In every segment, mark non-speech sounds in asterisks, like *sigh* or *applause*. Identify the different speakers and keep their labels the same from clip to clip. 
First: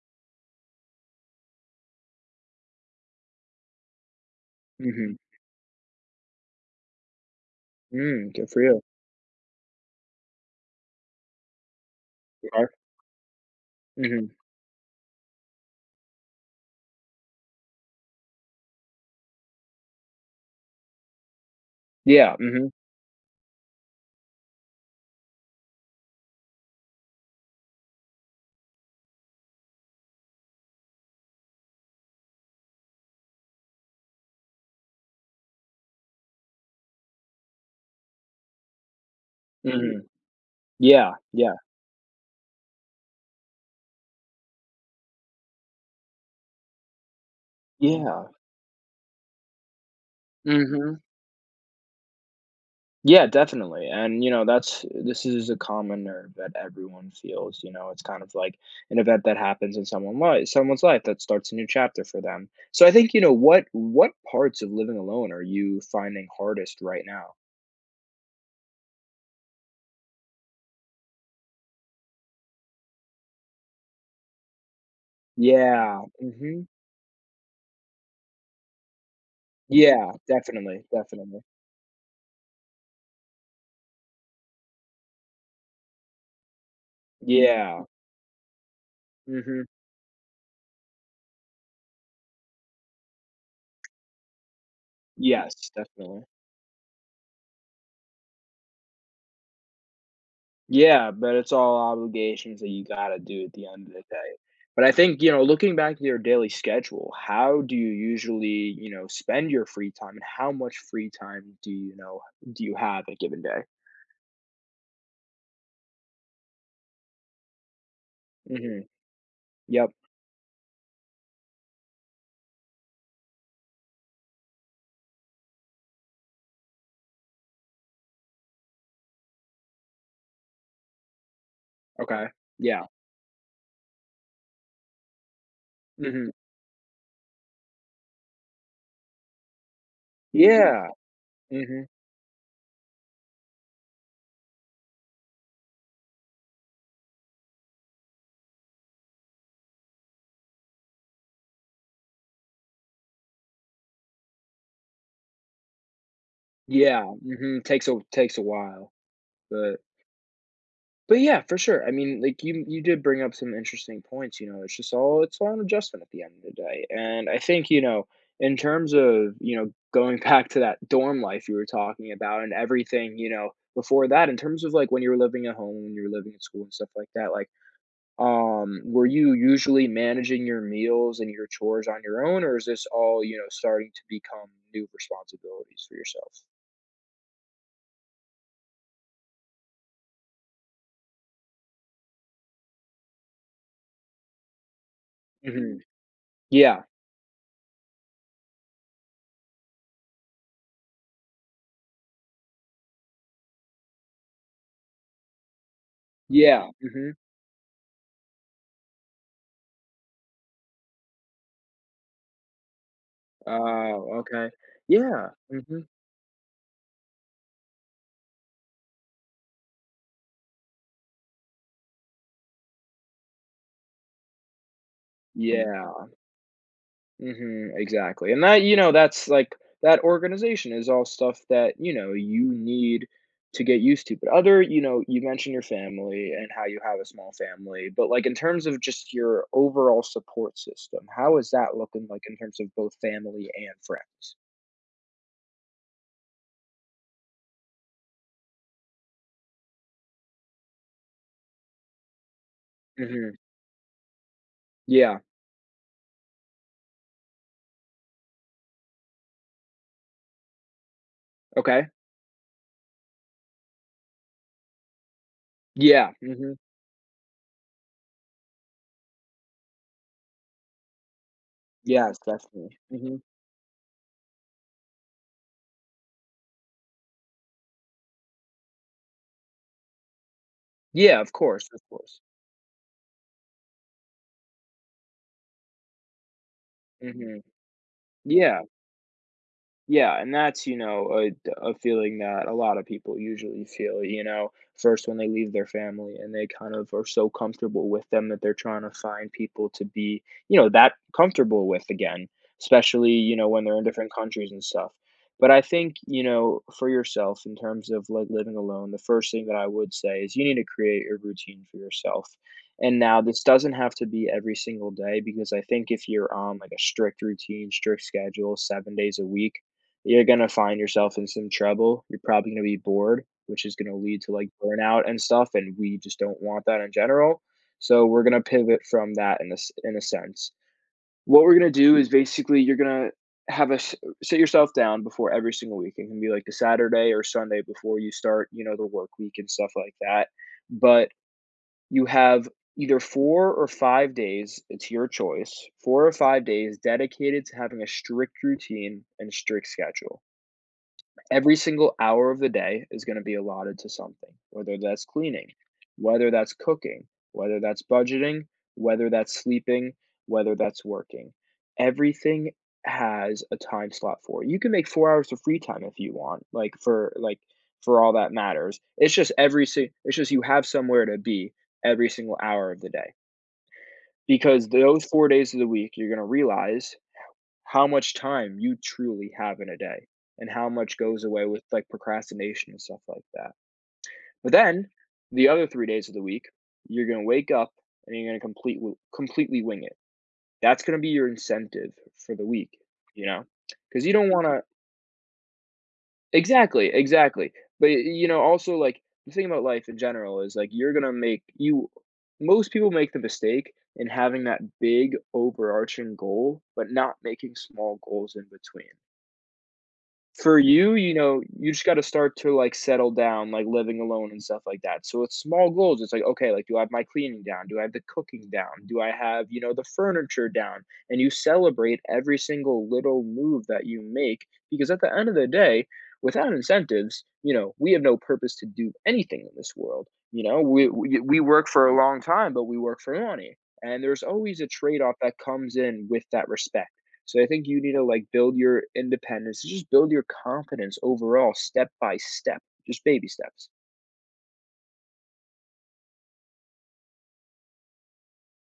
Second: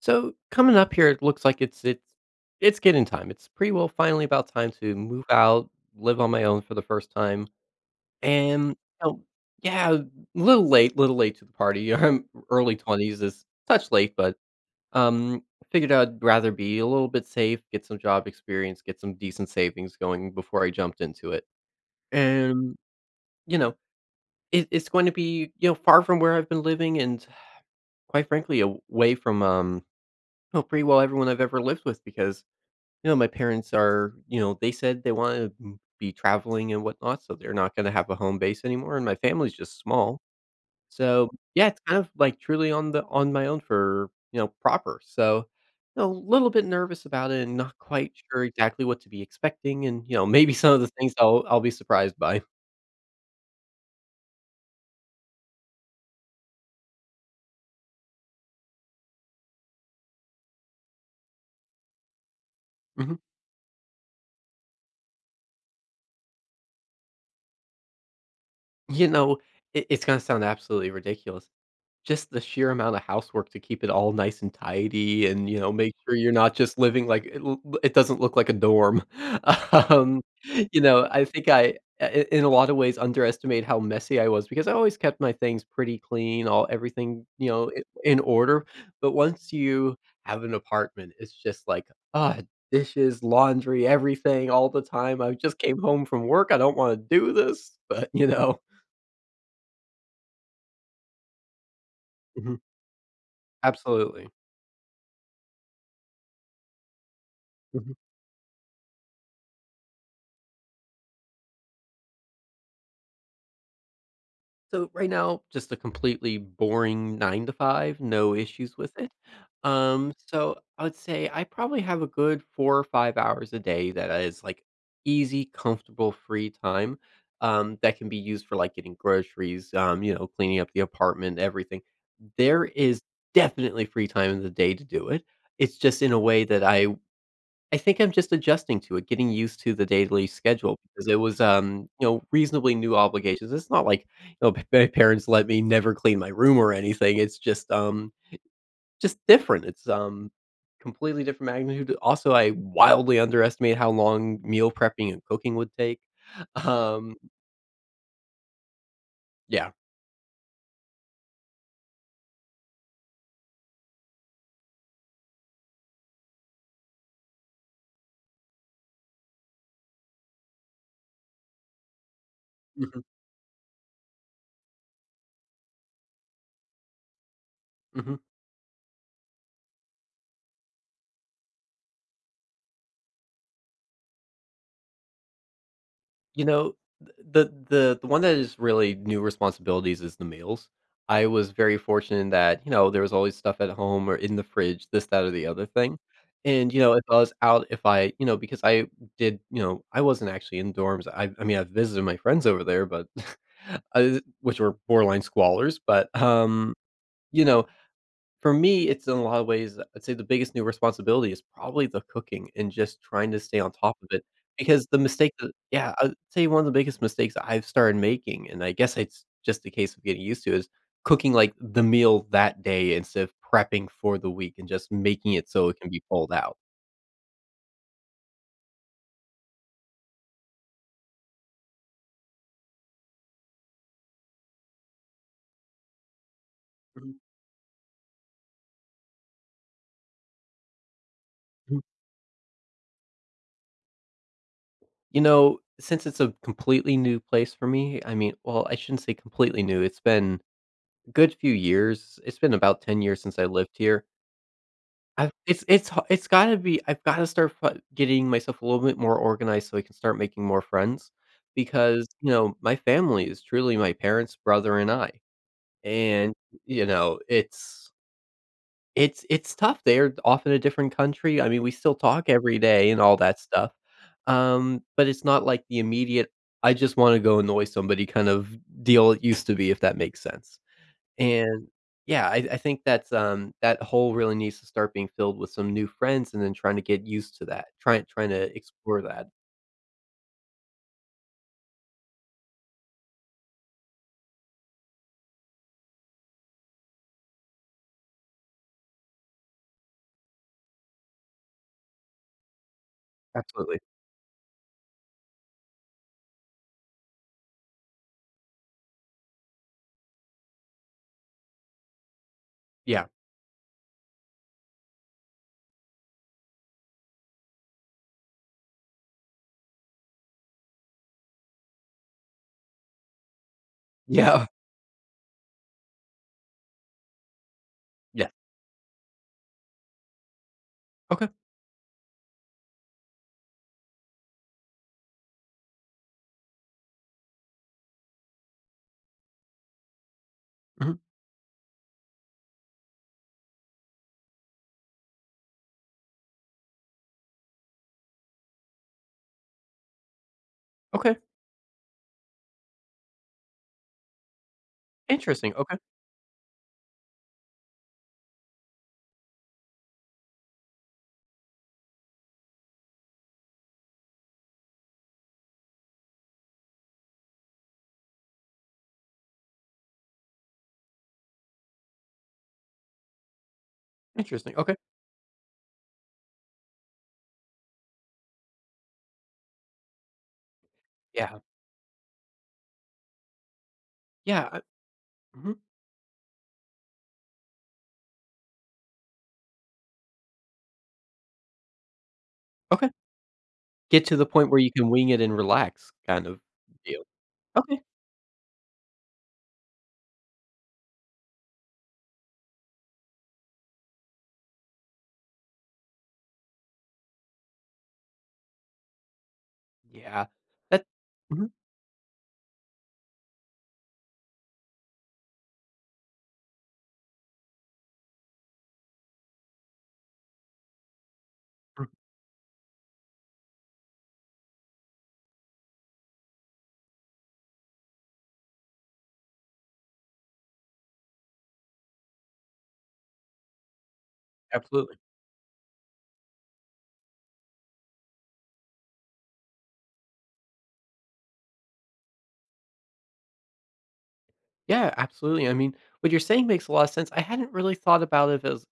Speaker 1: So coming up here, it looks like it's getting time. It's pretty well finally about time to
Speaker 2: Mhm.
Speaker 1: move out, live on my own for the first time,
Speaker 2: Mm, good for
Speaker 1: and
Speaker 2: you.
Speaker 1: oh yeah, little late to the party. *laughs* I'm
Speaker 2: Okay.
Speaker 1: early twenties is touch late,
Speaker 2: Mhm.
Speaker 1: but um, figured I'd rather be a little bit safe, get some job experience, get some decent savings going before I jumped into it.
Speaker 2: Yeah, mhm,
Speaker 1: And you know, it's going to be far from where I've been living, and quite frankly, away from well, pretty well everyone I've ever lived with because you know, my parents are, you know, they said they want to be traveling and whatnot, so they're not going to have a home base anymore, and my family's just
Speaker 2: mhm.
Speaker 1: small.
Speaker 2: Yeah,
Speaker 1: So
Speaker 2: yeah,
Speaker 1: yeah, it's kind of like truly on my own for proper. So you know, a little bit nervous about it and not quite
Speaker 2: yeah.
Speaker 1: sure exactly what to be expecting, and you know, maybe some of the
Speaker 2: Mhm.
Speaker 1: things I'll be surprised by.
Speaker 2: Yeah, definitely, and, you know, that's this is a common nerve that everyone feels, you know. It's kind of like an event that happens in someone's life that starts a new chapter for them. So I think,
Speaker 1: Mhm.
Speaker 2: you know, what parts of living alone are you finding hardest right now?
Speaker 1: You know, it's going to sound absolutely ridiculous. Just the sheer amount of housework to keep it all nice and tidy and, you know, make
Speaker 2: Yeah,
Speaker 1: sure you're not
Speaker 2: mhm.
Speaker 1: just living like it doesn't look like a dorm. *laughs*
Speaker 2: Yeah,
Speaker 1: Um, you
Speaker 2: definitely,
Speaker 1: know, I
Speaker 2: definitely.
Speaker 1: think I i in a lot of ways underestimate how messy I was because I always kept my things pretty clean, all everything, you know, I
Speaker 2: Yeah,
Speaker 1: in order, but once
Speaker 2: mhm.
Speaker 1: you have an apartment, it's just like, ah, dishes, laundry, everything all the time. I just
Speaker 2: Yes,
Speaker 1: came home
Speaker 2: definitely.
Speaker 1: from work. I don't wanna do this, but,
Speaker 2: Yeah, but it's all
Speaker 1: *laughs*
Speaker 2: obligations
Speaker 1: Mhm.
Speaker 2: that you gotta do at the end of the
Speaker 1: Absolutely.
Speaker 2: day. But I think, you know, looking back to your daily schedule, how do you
Speaker 1: Mhm.
Speaker 2: usually, you know, spend your free time, and how much free time do you have a given day?
Speaker 1: So right now, just a completely boring 9 to 5, no issues
Speaker 2: Mhm.
Speaker 1: with it.
Speaker 2: Yep.
Speaker 1: So I would say I probably have a good 4 or 5 hours a day that is, like, easy, comfortable free time, that can be used for, like, getting groceries, you know, cleaning up the apartment, everything.
Speaker 2: Okay.
Speaker 1: There
Speaker 2: Yeah.
Speaker 1: is definitely free time in the day to do it. It's just in a
Speaker 2: Mhm.
Speaker 1: way that I think I'm just adjusting to it, getting used to the daily schedule
Speaker 2: Yeah.
Speaker 1: because it was,
Speaker 2: Mhm.
Speaker 1: you know, reasonably new obligations. It's not like, you know, *laughs* p my parents let me never clean my room or anything. It's just different. It's, completely different magnitude. Also, I wildly underestimated how long meal prepping and cooking would take.
Speaker 2: Yeah.
Speaker 1: Um,
Speaker 2: Mhm. Takes a while,
Speaker 1: yeah.
Speaker 2: but yeah, for sure. I mean, like you did bring up some interesting points, you know. It's all an adjustment at the end of the day. And I think, you know, in terms of, you know, going *laughs* back to that dorm life you were talking about and
Speaker 1: Mhm.
Speaker 2: everything, you know, before that, in terms of like when you were living at home, when you were living at school and stuff like that, like,
Speaker 1: Mhm.
Speaker 2: were you usually managing your meals and your chores on your own, or is this all, you know, starting to become new responsibilities for yourself?
Speaker 1: You know, th the one that is really new responsibilities is the meals. I was very fortunate that, you know, there was always stuff at home or in the fridge, this, that, or the other
Speaker 2: Hmm.
Speaker 1: thing, and, you
Speaker 2: Yeah.
Speaker 1: know, if I was out, if I you know, because I did you know, I wasn't actually in dorms. I mean, I visited my friends over there, but *laughs* I which were borderline squalors, but,
Speaker 2: Yeah. Hmm.
Speaker 1: you know for me, it's in a lot of ways, I'd say the biggest new responsibility is probably the cooking and just trying to stay on top of
Speaker 2: Oh,
Speaker 1: it
Speaker 2: okay.
Speaker 1: because the
Speaker 2: Yeah.
Speaker 1: mistake that
Speaker 2: Hmm.
Speaker 1: yeah, I'd say one of the biggest mistakes I've started making, and I guess it's just a case of getting used to, is cooking, like, the meal that day instead of prepping for the week and just making it so it can be
Speaker 2: Yeah,
Speaker 1: pulled out.
Speaker 2: mhm, exactly, and that's, like, that organization is all stuff that, you know, you need to get used to. But other you know, you mentioned your family and how you have a
Speaker 1: Mhm,
Speaker 2: small family, but, like, in terms of just your overall support system, how is that
Speaker 1: mhm.
Speaker 2: looking like in terms of both family and friends?
Speaker 1: You know, since it's a completely new place for me, I mean well, I shouldn't say completely new, it's been a good few years. It's been about 10 years
Speaker 2: Mhm,
Speaker 1: since I lived here,
Speaker 2: yeah,
Speaker 1: I've it's ha it's gotta be I've gotta start fi getting myself a little bit more organized so I can start making more friends
Speaker 2: okay.
Speaker 1: because, you know, my family is truly my parents, brother, and I,
Speaker 2: Yeah,
Speaker 1: and,
Speaker 2: mhm.
Speaker 1: you know, it's tough. They're off in a different country. I mean, we still
Speaker 2: Yes,
Speaker 1: talk every
Speaker 2: definitely,
Speaker 1: day and all
Speaker 2: mhm.
Speaker 1: that stuff, but it's not like the immediate, "I just wanna go annoy somebody" kind of deal it used to be, if that makes sense.
Speaker 2: Yeah, of course,
Speaker 1: And
Speaker 2: of course.
Speaker 1: yeah, I think that's, that hole really needs to start being filled with some new friends and then trying to get used
Speaker 2: Mhm,
Speaker 1: to that, trying to
Speaker 2: yeah.
Speaker 1: explore that.
Speaker 2: Yeah, and that's, you know, a feeling that a lot of people usually feel, you know, first when they leave their family and they kind of are so comfortable with them that they're trying to find people to be, you know, that comfortable with again, especially, you know, when they're
Speaker 1: Absolutely.
Speaker 2: in different countries and stuff. But I think, you know, for yourself in terms of like living alone, the first thing that I would say is you need to create a routine for yourself. And
Speaker 1: Yeah.
Speaker 2: now this doesn't have to be every single day, because I think if you're on like a strict routine, strict schedule, 7 days a week, you're gonna find yourself in some trouble. You're probably gonna be bored, which is gonna lead to,
Speaker 1: Yeah.
Speaker 2: like,
Speaker 1: *laughs*
Speaker 2: burnout and stuff, and we just don't want that in general. So we're
Speaker 1: Yeah.
Speaker 2: gonna pivot from that in a sense.
Speaker 1: Okay.
Speaker 2: What we're gonna do is basically you're gonna have a s sit yourself down before every single week. It can be, like, the Saturday or Sunday before you start, you know, the work week and stuff like that.
Speaker 1: Mhm.
Speaker 2: But you have either 4 or 5 days, it's your choice, 4 or 5 days dedicated to having a strict routine and strict schedule.
Speaker 1: Okay.
Speaker 2: Every single hour of the day is going to be allotted to something, whether that's cleaning,
Speaker 1: Interesting. Okay.
Speaker 2: whether that's cooking, whether that's budgeting, whether that's sleeping, whether that's working. Everything has a time slot for it. You can make 4 hours of free time if you want, like for all that matters. It's just it's just you have somewhere to be every single hour of the day,
Speaker 1: Interesting.
Speaker 2: because
Speaker 1: Okay.
Speaker 2: those 4 days of the week you're going to realize how much time you truly have in a day and how much goes
Speaker 1: Yeah.
Speaker 2: away with like procrastination and stuff like that.
Speaker 1: Yeah,
Speaker 2: But
Speaker 1: I
Speaker 2: then the
Speaker 1: mhm.
Speaker 2: other 3 days of the week, you're going to wake up and you're going to completely wing it. That's going to be your incentive for the week,
Speaker 1: Okay.
Speaker 2: you know,
Speaker 1: Get
Speaker 2: because you
Speaker 1: to the
Speaker 2: don't want
Speaker 1: point where
Speaker 2: to.
Speaker 1: you can wing it and relax kind of
Speaker 2: Exactly,
Speaker 1: deal.
Speaker 2: exactly.
Speaker 1: Okay.
Speaker 2: But, you know, also like the thing about life in general is like you're going to make you, most people make the mistake in having that big overarching goal, but not making small goals in between.
Speaker 1: Yeah.
Speaker 2: For
Speaker 1: That
Speaker 2: you, you know,
Speaker 1: Mhm.
Speaker 2: you just gotta start to, like, settle down, like, living alone and stuff like that. So it's small goals. It's like, "Okay, like, do I have my cleaning down? Do I have the cooking down? Do I have, you know, the furniture down?" And you
Speaker 1: Mm.
Speaker 2: celebrate every single little move that you make, because at the end of the day, without incentives, you know, we have no purpose to do anything in this world, you know? We work for a long time, but we work for money, and there's always a
Speaker 1: Absolutely.
Speaker 2: trade-off that comes in with that respect. So I think you need to like build your independence, just build your confidence overall step by step, just baby steps.
Speaker 1: Yeah, absolutely. I mean, what you're saying makes a lot of sense. I hadn't really thought about it as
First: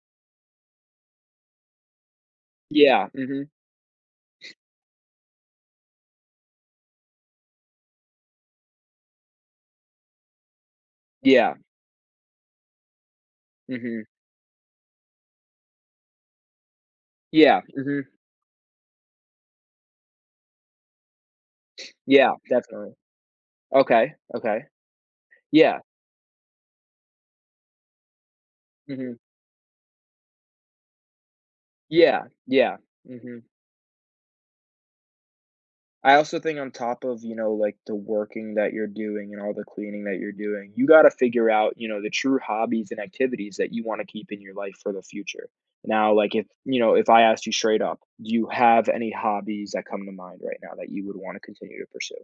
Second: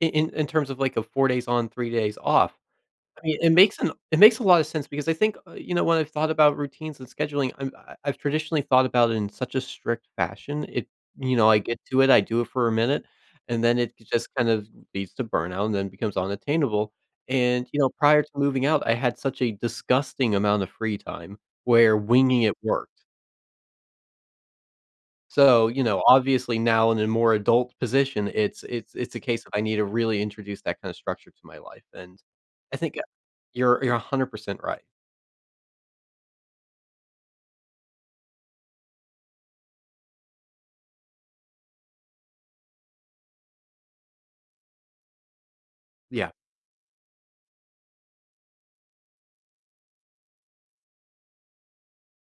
Speaker 1: in terms of like a 4 days on, 3 days off.
Speaker 2: Yeah,
Speaker 1: I mean,
Speaker 2: mhm.
Speaker 1: it makes a lot of sense because I think, you know, when I've thought about routines and scheduling, I've traditionally thought about it in such a strict fashion. It you know,
Speaker 2: Yeah,
Speaker 1: I get to it, I do it for a minute, and then it
Speaker 2: mhm.
Speaker 1: just kind of leads to burnout and then becomes unattainable.
Speaker 2: Yeah,
Speaker 1: And, you know,
Speaker 2: mhm.
Speaker 1: prior to moving out, I had such a disgusting amount of free time where
Speaker 2: Yeah,
Speaker 1: winging it worked.
Speaker 2: definitely. Okay, okay.
Speaker 1: So,
Speaker 2: Yeah,
Speaker 1: you know, obviously now in a more adult position, it's it's
Speaker 2: mhm.
Speaker 1: it's a case of I need to really introduce that kind of structure to my life. And
Speaker 2: Yeah, yeah,
Speaker 1: I think
Speaker 2: mhm.
Speaker 1: you're 100% right.
Speaker 2: I also think on top of, you know, like, the working that you're doing and all the cleaning that you're doing, you gotta figure out, you know, the true hobbies and activities that you wanna keep in your life for the future. Now,
Speaker 1: Yeah.
Speaker 2: like, if I asked you straight up, "Do you have any hobbies that come to mind right now that you would wanna continue to pursue?"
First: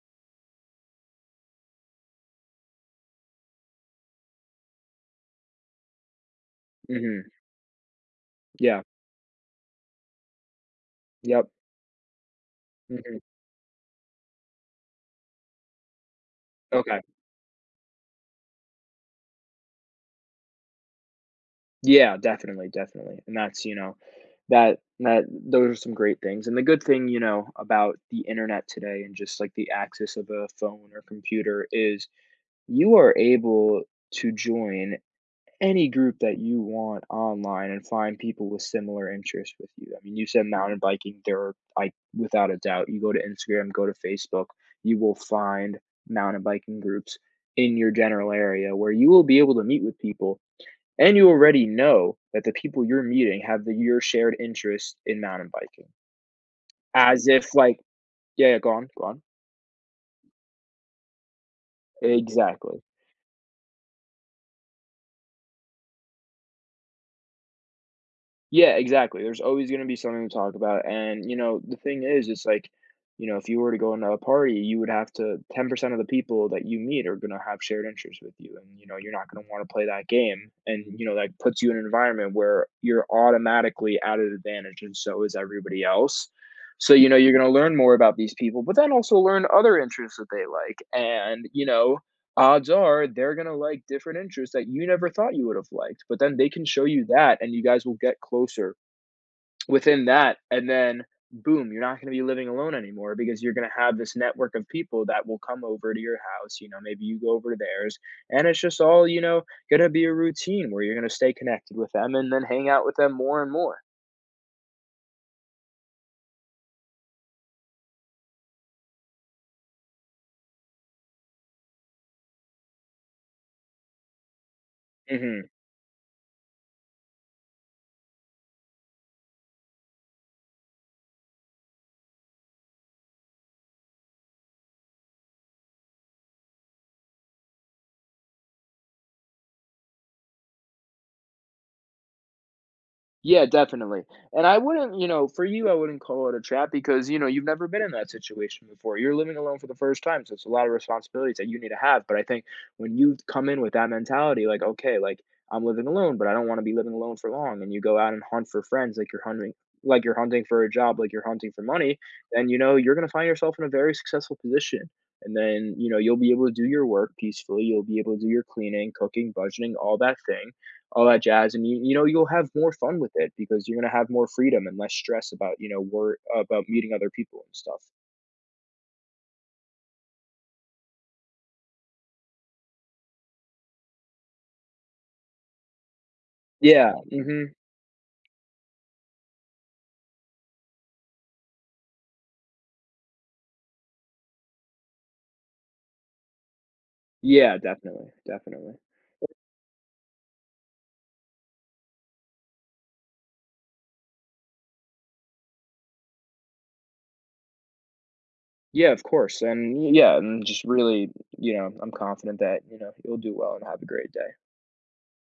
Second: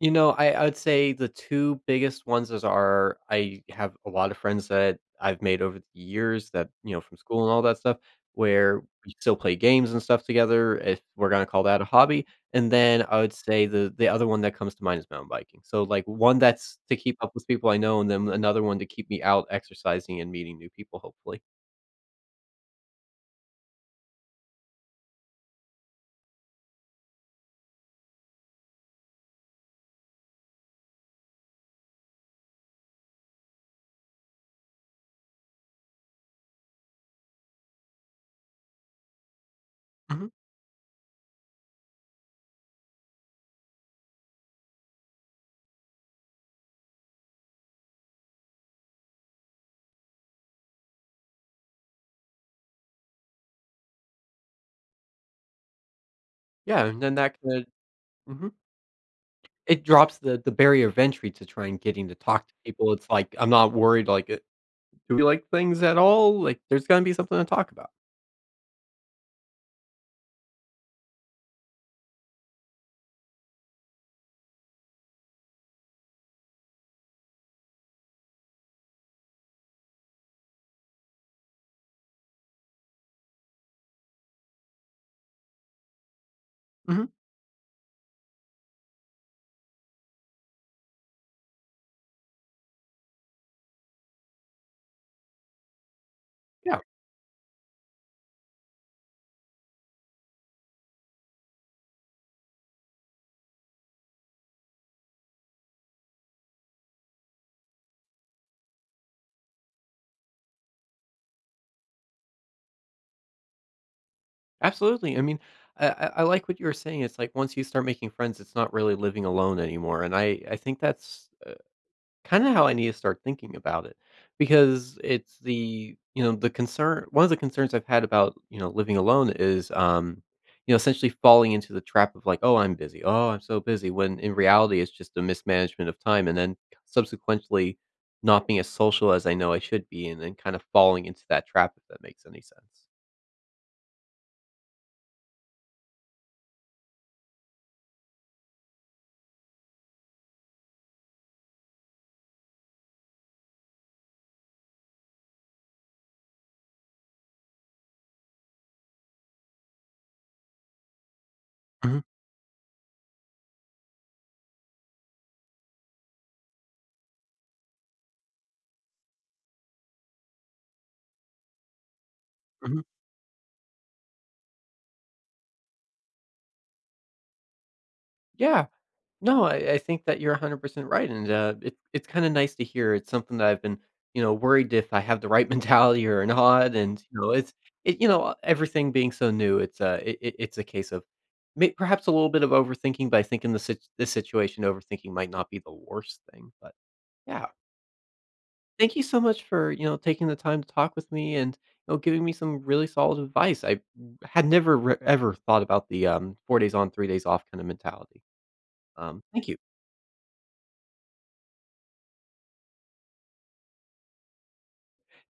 Speaker 1: You know, I would say the 2 biggest ones is are I have a lot of friends that I've made over the years that, you know, from
Speaker 2: Mhm.
Speaker 1: school and all that stuff, where
Speaker 2: Yeah.
Speaker 1: we still play games and stuff together, if we're gonna
Speaker 2: Yep.
Speaker 1: call that a hobby, and then
Speaker 2: Mhm.
Speaker 1: I would say the other one that comes to mind is mountain biking. So, like, one that's to
Speaker 2: Okay.
Speaker 1: keep up with people I know, and then another one to keep me out exercising and meeting new people, hopefully.
Speaker 2: Yeah, definitely, definitely, and that's, you know, that those are some great things. And the good thing, you know, about the internet today and just, like, the access of a phone or computer is you are able to join any group that you want online and find people with similar interests with you. I mean, you
Speaker 1: Mhm.
Speaker 2: said mountain biking. There are, I without a doubt, you go to Instagram, go to Facebook, you will find mountain biking groups in your general area where you will be able to meet with people, and you already know that the people you're meeting have the your shared interest in mountain biking.
Speaker 1: Yeah, and then
Speaker 2: As
Speaker 1: that
Speaker 2: if
Speaker 1: could
Speaker 2: like, yeah,
Speaker 1: Mhm.
Speaker 2: yeah, go on, go on.
Speaker 1: It drops the barrier of entry to trying getting to talk to
Speaker 2: Exactly.
Speaker 1: people. It's like, I'm not worried, like, do we like things at all? Like, there's gonna be something to talk about.
Speaker 2: Yeah, exactly. There's always gonna be something to talk about, and, you know, the thing is, it's like, you know, if you were to go into a party, you would have to 10% of the people that you meet are gonna have shared interests with you, and, you know, you're not gonna wanna play that game, and, you know, that puts you in an environment where you're automatically at an advantage, and so is everybody else. So, you
Speaker 1: Mhm.
Speaker 2: know, you're gonna learn more about these people, but then also learn other interests that they like, and, you know, odds are they're going to like different interests that you never thought you would have liked. But then they can
Speaker 1: Yeah,
Speaker 2: show you that, and you guys will get closer within that. And then, boom, you're not going to be living alone anymore, because you're going to have this network of people that will come over to your house. You know, maybe you go over to theirs, and it's just all, you know, going to be a routine where you're going to stay connected with them and then hang out with them more and more.
Speaker 1: absolutely. I mean, I like what you were saying. It's like once you start making friends, it's not really living alone anymore, and I think that's kinda how I need to start thinking about it, because it's
Speaker 2: Hmm.
Speaker 1: the you know, the concern one of the concerns I've had about, you know, living alone is, you know, essentially falling into the trap of like, "Oh, I'm busy. Oh, I'm so busy," when in reality, it's just a mismanagement of time, and then subsequently not being as social as I know I should be, and then kind of falling into that trap, if that makes any sense.
Speaker 2: Yeah, definitely. And I wouldn't, you know, for you, I wouldn't call it a trap because, you know, you've never been in that situation before. You're living alone for the first time. So it's a lot of responsibilities that you need to have. But I think when you come in with that mentality, like, okay, like, I'm living alone, but I don't want to be living alone for long. And you go out and hunt for friends, like you're hunting for a job, like you're hunting for money,
Speaker 1: Mhm,
Speaker 2: then, you know, you're going to find yourself in a very successful position. And then, you know, you'll be able to do your work peacefully. You'll be able to do your cleaning, cooking, budgeting, all that jazz. And you know, you'll have more
Speaker 1: mhm.
Speaker 2: fun with it because you're going to have more freedom and less stress about, you know, work, about meeting other people and stuff.
Speaker 1: Yeah. No, I think that you're 100% right, and it, it's kind of nice to hear. It's something that I've been, you know, worried if I have the right *laughs* mentality or not.
Speaker 2: Yeah.
Speaker 1: And you know,
Speaker 2: Hmm.
Speaker 1: it's everything being so new, it's it's a case of perhaps a little bit of overthinking. But I think in this situation, overthinking might not be the worst thing. But yeah,
Speaker 2: Yeah, definitely, definitely.
Speaker 1: thank you so much for you know taking the time to talk with me and you know giving me some really solid advice. I had never ever thought about the 4 days on, 3 days off kind of mentality.
Speaker 2: Yeah, of course.
Speaker 1: Thank you.
Speaker 2: And yeah, and just really, you know, I'm confident that, you know, you'll do well and have a great day.